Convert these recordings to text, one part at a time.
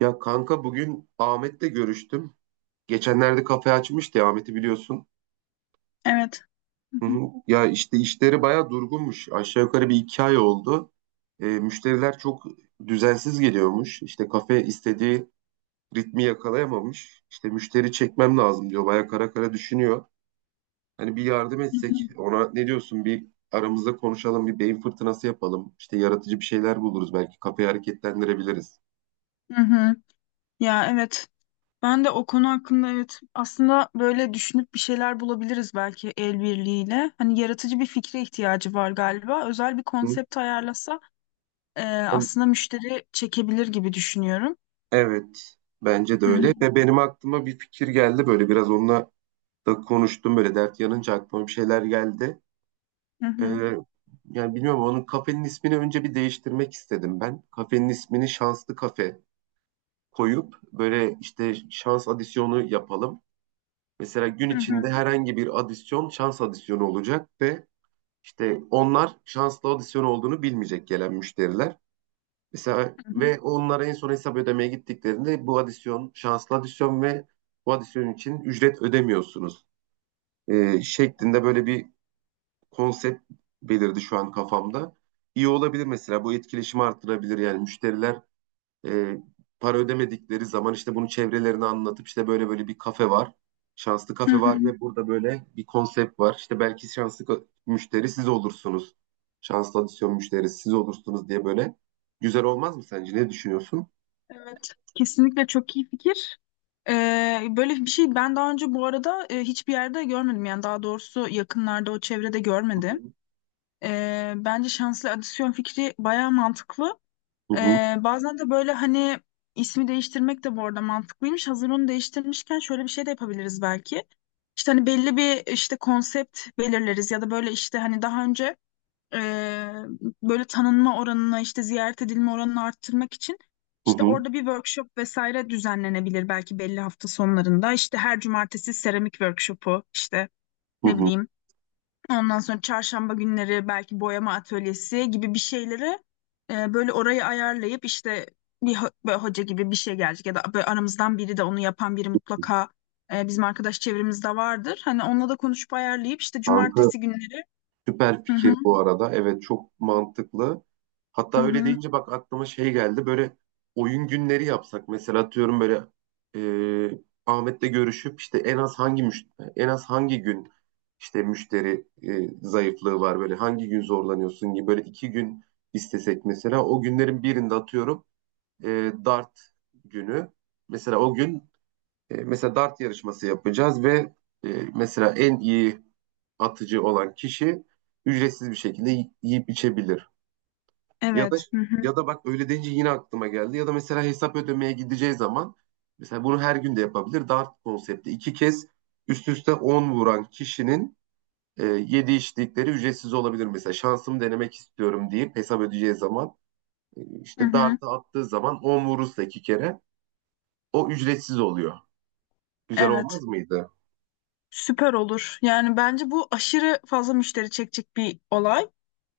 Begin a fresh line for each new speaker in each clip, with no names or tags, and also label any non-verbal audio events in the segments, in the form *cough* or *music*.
Ya kanka bugün Ahmet'le görüştüm. Geçenlerde kafe açmıştı ya, Ahmet'i biliyorsun.
Evet. Hı
Hı hı.
hı.
Ya işte işleri bayağı durgunmuş. Aşağı yukarı bir iki ay oldu. Müşteriler çok düzensiz geliyormuş. İşte kafe istediği ritmi yakalayamamış. İşte müşteri çekmem lazım diyor. Bayağı kara kara düşünüyor. Hani bir yardım
Hı hı.
etsek ona ne diyorsun, bir aramızda konuşalım, bir beyin fırtınası yapalım. İşte yaratıcı bir şeyler buluruz, belki kafeyi hareketlendirebiliriz.
Hı hı. Ya evet. Ben de o konu hakkında evet aslında böyle düşünüp bir şeyler bulabiliriz belki el birliğiyle. Hani yaratıcı bir fikre ihtiyacı var galiba. Özel bir konsept ayarlasa
Hı?
aslında müşteri çekebilir gibi düşünüyorum.
Evet, bence de
Hı
öyle.
hı.
Ve benim aklıma bir fikir geldi, böyle biraz onunla da konuştum, böyle dert yanınca aklıma bir şeyler geldi.
Hı hı.
Ee, yani bilmiyorum, onun kafenin ismini önce bir değiştirmek istedim ben. Kafenin ismini Şanslı Kafe koyup böyle işte şans adisyonu yapalım. Mesela gün
Hı
içinde
hı.
herhangi bir adisyon şans adisyonu olacak ve işte onlar şanslı adisyon olduğunu bilmeyecek, gelen müşteriler. Mesela
Hı hı.
ve onlara en son hesap ödemeye gittiklerinde bu adisyon şanslı adisyon ve bu adisyon için ücret ödemiyorsunuz şeklinde böyle bir konsept belirdi şu an kafamda. İyi olabilir mesela, bu etkileşimi arttırabilir, yani müşteriler e, para ödemedikleri zaman işte bunu çevrelerine anlatıp, işte böyle böyle bir kafe var. Şanslı
Hı
kafe
hı.
var ve burada böyle bir konsept var. İşte belki şanslı müşteri siz olursunuz. Şanslı adisyon müşterisi siz olursunuz diye böyle, güzel olmaz mı sence? Ne düşünüyorsun?
Evet. Kesinlikle çok iyi fikir. Böyle bir şey ben daha önce bu arada hiçbir yerde görmedim. Yani daha doğrusu yakınlarda o çevrede
Hı
görmedim.
hı
Bence şanslı adisyon fikri bayağı mantıklı.
hı
Bazen de böyle hani ismi değiştirmek de bu arada mantıklıymış. Hazır onu değiştirmişken şöyle bir şey de yapabiliriz belki. İşte hani belli bir işte konsept belirleriz ya da böyle işte hani daha önce ee, böyle tanınma oranını işte ziyaret edilme oranını arttırmak için
hı
işte
hı.
orada bir workshop vesaire düzenlenebilir belki belli hafta sonlarında. İşte her cumartesi seramik workshopu işte
Hı
ne
hı. Hı.
bileyim. Ondan sonra çarşamba günleri belki boyama atölyesi gibi bir şeyleri böyle orayı ayarlayıp işte bir böyle hoca gibi bir şey gelecek ya da böyle aramızdan biri de onu yapan biri mutlaka bizim arkadaş çevremizde vardır. Hani onunla da konuşup ayarlayıp işte
Kanka
cumartesi günleri.
süper
Hı hı,
fikir bu arada. Evet, çok mantıklı. Hatta
hı
öyle
hı,
deyince bak aklıma şey geldi. Böyle oyun günleri yapsak mesela, atıyorum böyle, e, Ahmet'le görüşüp, işte en az hangi müşteri, en az hangi gün, işte müşteri zayıflığı var, böyle hangi gün zorlanıyorsun gibi, böyle iki gün istesek mesela o günlerin birinde atıyorum e, dart günü. Mesela o gün, E, mesela dart yarışması yapacağız ve e, mesela en iyi atıcı olan kişi ücretsiz bir şekilde yiyip içebilir. Ya da,
evet. Hı hı,
ya da bak öyle deyince yine aklıma geldi. Ya da mesela hesap ödemeye gideceği zaman, mesela bunu her gün de yapabilir. Dart konsepti, iki kez üst üste 10 vuran kişinin yedi içtikleri ücretsiz olabilir. Mesela şansımı denemek istiyorum deyip hesap ödeyeceği zaman
hı
işte
hı,
dartı attığı zaman 10 vurursa iki kere o ücretsiz oluyor. Güzel olmaz
evet.
mıydı?
Süper olur. Yani bence bu aşırı fazla müşteri çekecek bir olay.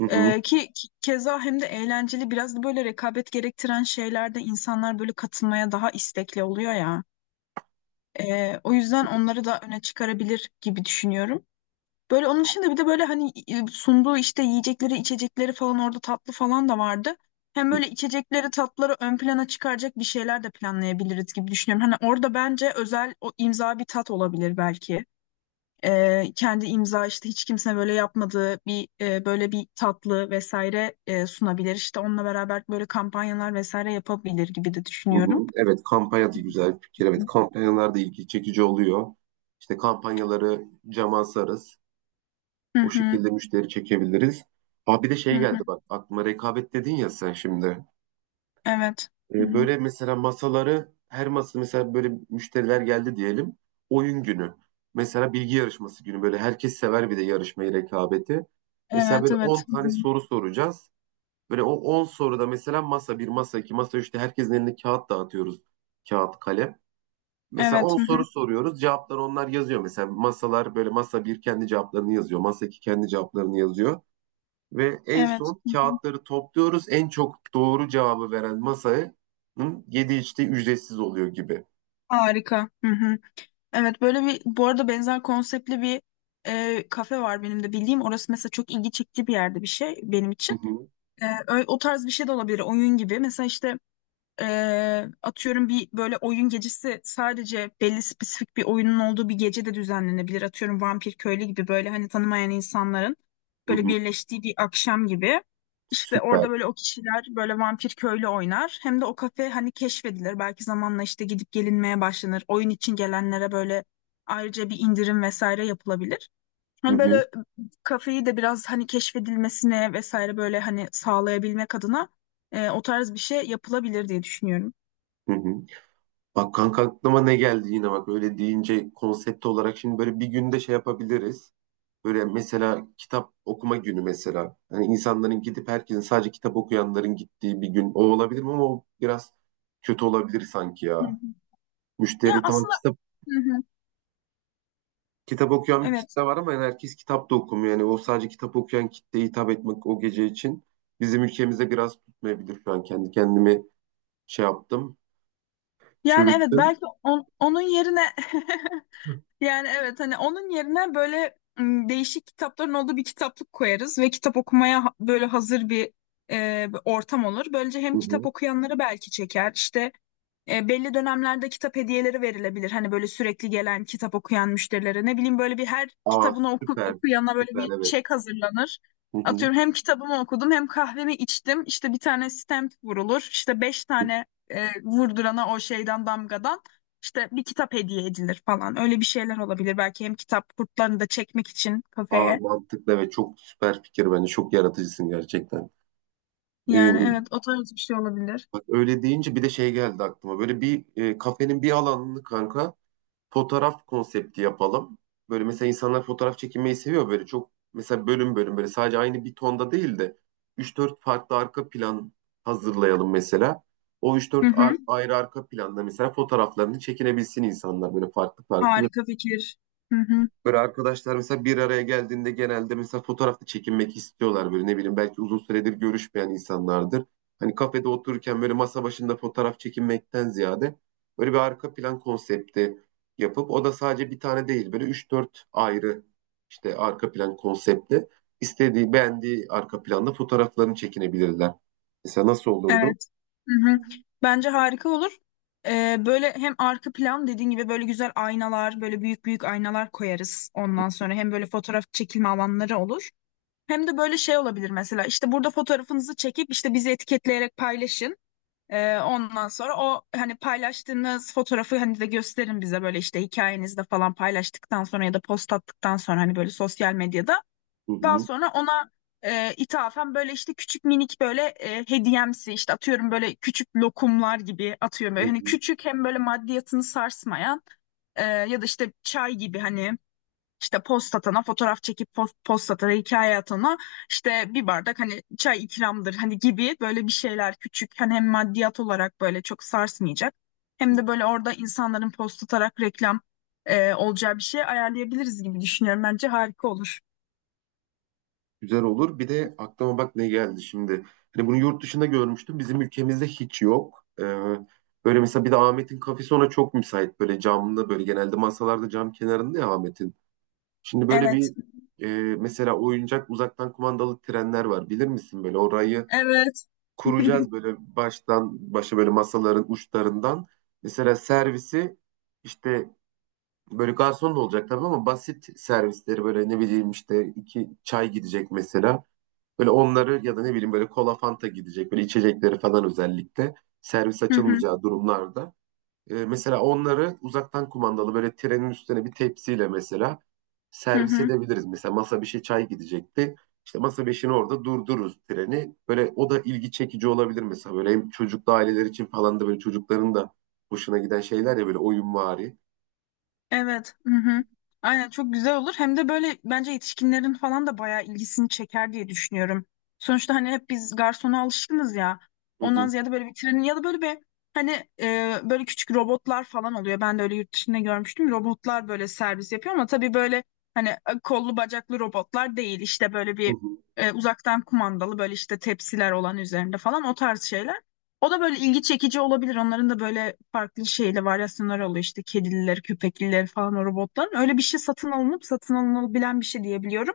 Hı hı.
Keza hem de eğlenceli biraz da böyle rekabet gerektiren şeylerde insanlar böyle katılmaya daha istekli oluyor ya. O yüzden onları da öne çıkarabilir gibi düşünüyorum. Böyle onun dışında bir de böyle hani sunduğu işte yiyecekleri, içecekleri falan orada tatlı falan da vardı. Hem böyle içecekleri, tatları ön plana çıkaracak bir şeyler de planlayabiliriz gibi düşünüyorum. Hani orada bence özel o imza bir tat olabilir belki. E, kendi imza işte hiç kimse böyle yapmadığı bir böyle bir tatlı vesaire sunabilir. İşte onunla beraber böyle kampanyalar vesaire yapabilir gibi de
Hı
düşünüyorum.
hı. Evet, kampanya da güzel bir fikir. Evet, kampanyalar da ilgi çekici oluyor. İşte kampanyaları cama asarız.
Hı
O
hı,
şekilde müşteri çekebiliriz. Aa, bir de
hı
şey
hı.
geldi bak aklıma, rekabet dedin ya sen şimdi.
Evet. Hı hı.
Böyle mesela masaları, her masa mesela, böyle müşteriler geldi diyelim. Oyun günü. Mesela bilgi yarışması günü, böyle herkes sever bir de yarışmayı, rekabeti. Mesela
Evet,
böyle
evet.
10
Hı
tane
hı.
soru soracağız. Böyle o 10 soruda mesela masa bir, masa iki, masa üçte herkesin eline kağıt dağıtıyoruz. Kağıt, kalem. Mesela
Evet,
10
hı
soru
hı.
soruyoruz. Cevapları onlar yazıyor. Mesela masalar, böyle masa bir kendi cevaplarını yazıyor, masa 2 kendi cevaplarını yazıyor. Ve en
Evet.
son
Hı hı.
kağıtları topluyoruz. En çok doğru cevabı veren masaya yedi içtiği ücretsiz oluyor gibi.
Harika. Hı hı. Evet böyle bir bu arada benzer konseptli bir kafe var benim de bildiğim. Orası mesela çok ilgi çekici bir yerde bir şey benim
Hı
için.
hı,
O tarz bir şey de olabilir oyun gibi. Mesela işte atıyorum bir böyle oyun gecesi sadece belli spesifik bir oyunun olduğu bir gece de düzenlenebilir. Atıyorum Vampir Köylü gibi böyle hani tanımayan insanların
hı
böyle
hı.
birleştiği bir akşam gibi. İşte
Süper.
orada böyle o kişiler böyle Vampir Köylü oynar. Hem de o kafe hani keşfedilir. Belki zamanla işte gidip gelinmeye başlanır. Oyun için gelenlere böyle ayrıca bir indirim vesaire yapılabilir.
Hı
Hani böyle
hı,
kafeyi de biraz hani keşfedilmesine vesaire böyle hani sağlayabilmek adına o tarz bir şey yapılabilir diye düşünüyorum.
hı hı. Bak kanka aklıma ne geldi yine, bak öyle deyince konsept olarak şimdi böyle bir günde şey yapabiliriz. Böyle mesela kitap okuma günü mesela. Hani insanların gidip, herkesin sadece kitap okuyanların gittiği bir gün, o olabilir mi? Ama o biraz kötü olabilir sanki
Hı hı.
ya.
Ya
Müşteri tam
aslında, hı hı,
kitap okuyan bir
evet.
kitle var ama yani herkes kitap da okumuyor. Yani o sadece kitap okuyan kitleye hitap etmek o gece için bizim ülkemize biraz tutmayabilir şu an. Kendi kendimi şey yaptım,
Yani evet
çürüttüm.
belki onun yerine, *laughs* yani evet hani onun yerine böyle değişik kitapların olduğu bir kitaplık koyarız ve kitap okumaya böyle hazır bir bir ortam olur. Böylece hem
Hı
kitap
hı.
okuyanları belki çeker işte. E, belli dönemlerde kitap hediyeleri verilebilir. Hani böyle sürekli gelen kitap okuyan müşterilere ne bileyim böyle bir her
Aa
kitabını oku,
süper,
okuyana böyle
süper
bir çek
evet.
hazırlanır.
Hı hı.
Atıyorum hem kitabımı okudum hem kahvemi içtim. İşte bir tane stamp vurulur. İşte beş tane vurdurana o şeyden damgadan işte bir kitap hediye edilir falan. Öyle bir şeyler olabilir. Belki hem kitap kurtlarını da çekmek için
Aa
kafeye.
mantıklı, evet, çok süper fikir bence. Çok yaratıcısın gerçekten. Ee,
Yani evet o tarz bir şey olabilir.
Bak öyle deyince bir de şey geldi aklıma. Böyle bir kafenin bir alanını kanka fotoğraf konsepti yapalım. Böyle mesela insanlar fotoğraf çekinmeyi seviyor böyle çok, mesela bölüm bölüm, böyle sadece aynı bir tonda değil de 3-4 farklı arka plan hazırlayalım mesela. O üç
Hı
dört
hı.
ayrı arka planda mesela fotoğraflarını çekinebilsin insanlar, böyle farklı farklı.
Harika fikir. Hı hı.
Böyle arkadaşlar mesela bir araya geldiğinde genelde mesela fotoğrafta çekinmek istiyorlar, böyle ne bileyim, belki uzun süredir görüşmeyen insanlardır. Hani kafede otururken böyle masa başında fotoğraf çekinmekten ziyade böyle bir arka plan konsepti yapıp, o da sadece bir tane değil böyle üç dört ayrı işte arka plan konsepti, istediği beğendiği arka planda fotoğraflarını çekinebilirler. Mesela nasıl olurdu?
Evet. Hı hı. Bence harika olur. Böyle hem arka plan dediğin gibi böyle güzel aynalar, böyle büyük büyük aynalar koyarız ondan sonra. Hem böyle fotoğraf çekilme alanları olur. Hem de böyle şey olabilir mesela işte burada fotoğrafınızı çekip işte bizi etiketleyerek paylaşın. Ondan sonra o hani paylaştığınız fotoğrafı hani de gösterin bize böyle işte hikayenizde falan paylaştıktan sonra ya da post attıktan sonra hani böyle sosyal medyada.
Hı
Daha
hı.
sonra ona ithafen böyle işte küçük minik böyle hediyemsi işte atıyorum böyle küçük lokumlar gibi atıyorum.
Hı
Böyle hani
hı.
küçük hem böyle maddiyatını sarsmayan ya da işte çay gibi hani işte post atana fotoğraf çekip post atana hikaye atana işte bir bardak hani çay ikramdır hani gibi böyle bir şeyler küçük hani hem maddiyat olarak böyle çok sarsmayacak hem de böyle orada insanların post atarak reklam olacağı bir şey ayarlayabiliriz gibi düşünüyorum bence harika olur.
Güzel olur. Bir de aklıma bak ne geldi şimdi. Hani bunu yurt dışında görmüştüm. Bizim ülkemizde hiç yok. Böyle mesela bir de Ahmet'in kafesi ona çok müsait. Böyle camlı, böyle genelde masalarda cam kenarında ya Ahmet'in. Şimdi böyle
Evet.
bir e, mesela oyuncak uzaktan kumandalı trenler var. Bilir misin? Böyle orayı
Evet. *laughs*
kuracağız böyle baştan başa böyle masaların uçlarından. Mesela servisi işte böyle garson da olacak tabii ama basit servisleri böyle ne bileyim, işte iki çay gidecek mesela. Böyle onları, ya da ne bileyim, böyle kola fanta gidecek, böyle içecekleri falan, özellikle servis
Hı hı,
açılmayacağı durumlarda. Mesela onları uzaktan kumandalı böyle trenin üstüne bir tepsiyle mesela
hı
servis
hı.
edebiliriz. Mesela masa bir şey çay gidecekti. İşte masa beşini orada durdururuz treni. Böyle o da ilgi çekici olabilir mesela. Böyle hem çocuklu aileler için falan da, böyle çocukların da hoşuna giden şeyler ya, böyle oyunvari.
Evet. Hı hı. Aynen çok güzel olur. Hem de böyle bence yetişkinlerin falan da bayağı ilgisini çeker diye düşünüyorum. Sonuçta hani hep biz garsona alışkınız ya.
Hı
Ondan
hı.
ziyade böyle bir trenin ya da böyle bir hani böyle küçük robotlar falan oluyor. Ben de öyle yurt dışında görmüştüm. Robotlar böyle servis yapıyor ama tabii böyle hani kollu bacaklı robotlar değil. İşte böyle
Hı
bir
hı.
uzaktan kumandalı böyle işte tepsiler olan üzerinde falan o tarz şeyler. O da böyle ilgi çekici olabilir. Onların da böyle farklı şeyle varyasyonları oluyor. İşte kedililer, köpekliler falan o robotların. Öyle bir şey satın alınıp satın alınabilen bir şey diyebiliyorum.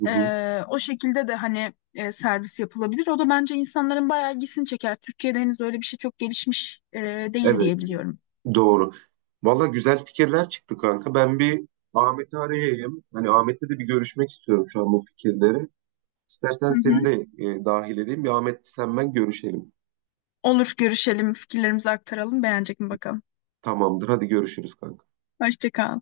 Hı hı.
O şekilde de hani servis yapılabilir. O da bence insanların bayağı ilgisini çeker. Türkiye'de henüz öyle bir şey çok gelişmiş değil
Evet.
diyebiliyorum.
Doğru. Valla güzel fikirler çıktı kanka. Ben bir Ahmet'i arayayım. Hani Ahmet'le de bir görüşmek istiyorum şu an bu fikirleri. İstersen
Hı hı.
seni de dahil edeyim. Bir Ahmet, sen, ben görüşelim.
Olur görüşelim, fikirlerimizi aktaralım. Beğenecek mi bakalım.
Tamamdır. Hadi görüşürüz kanka.
Hoşça kal.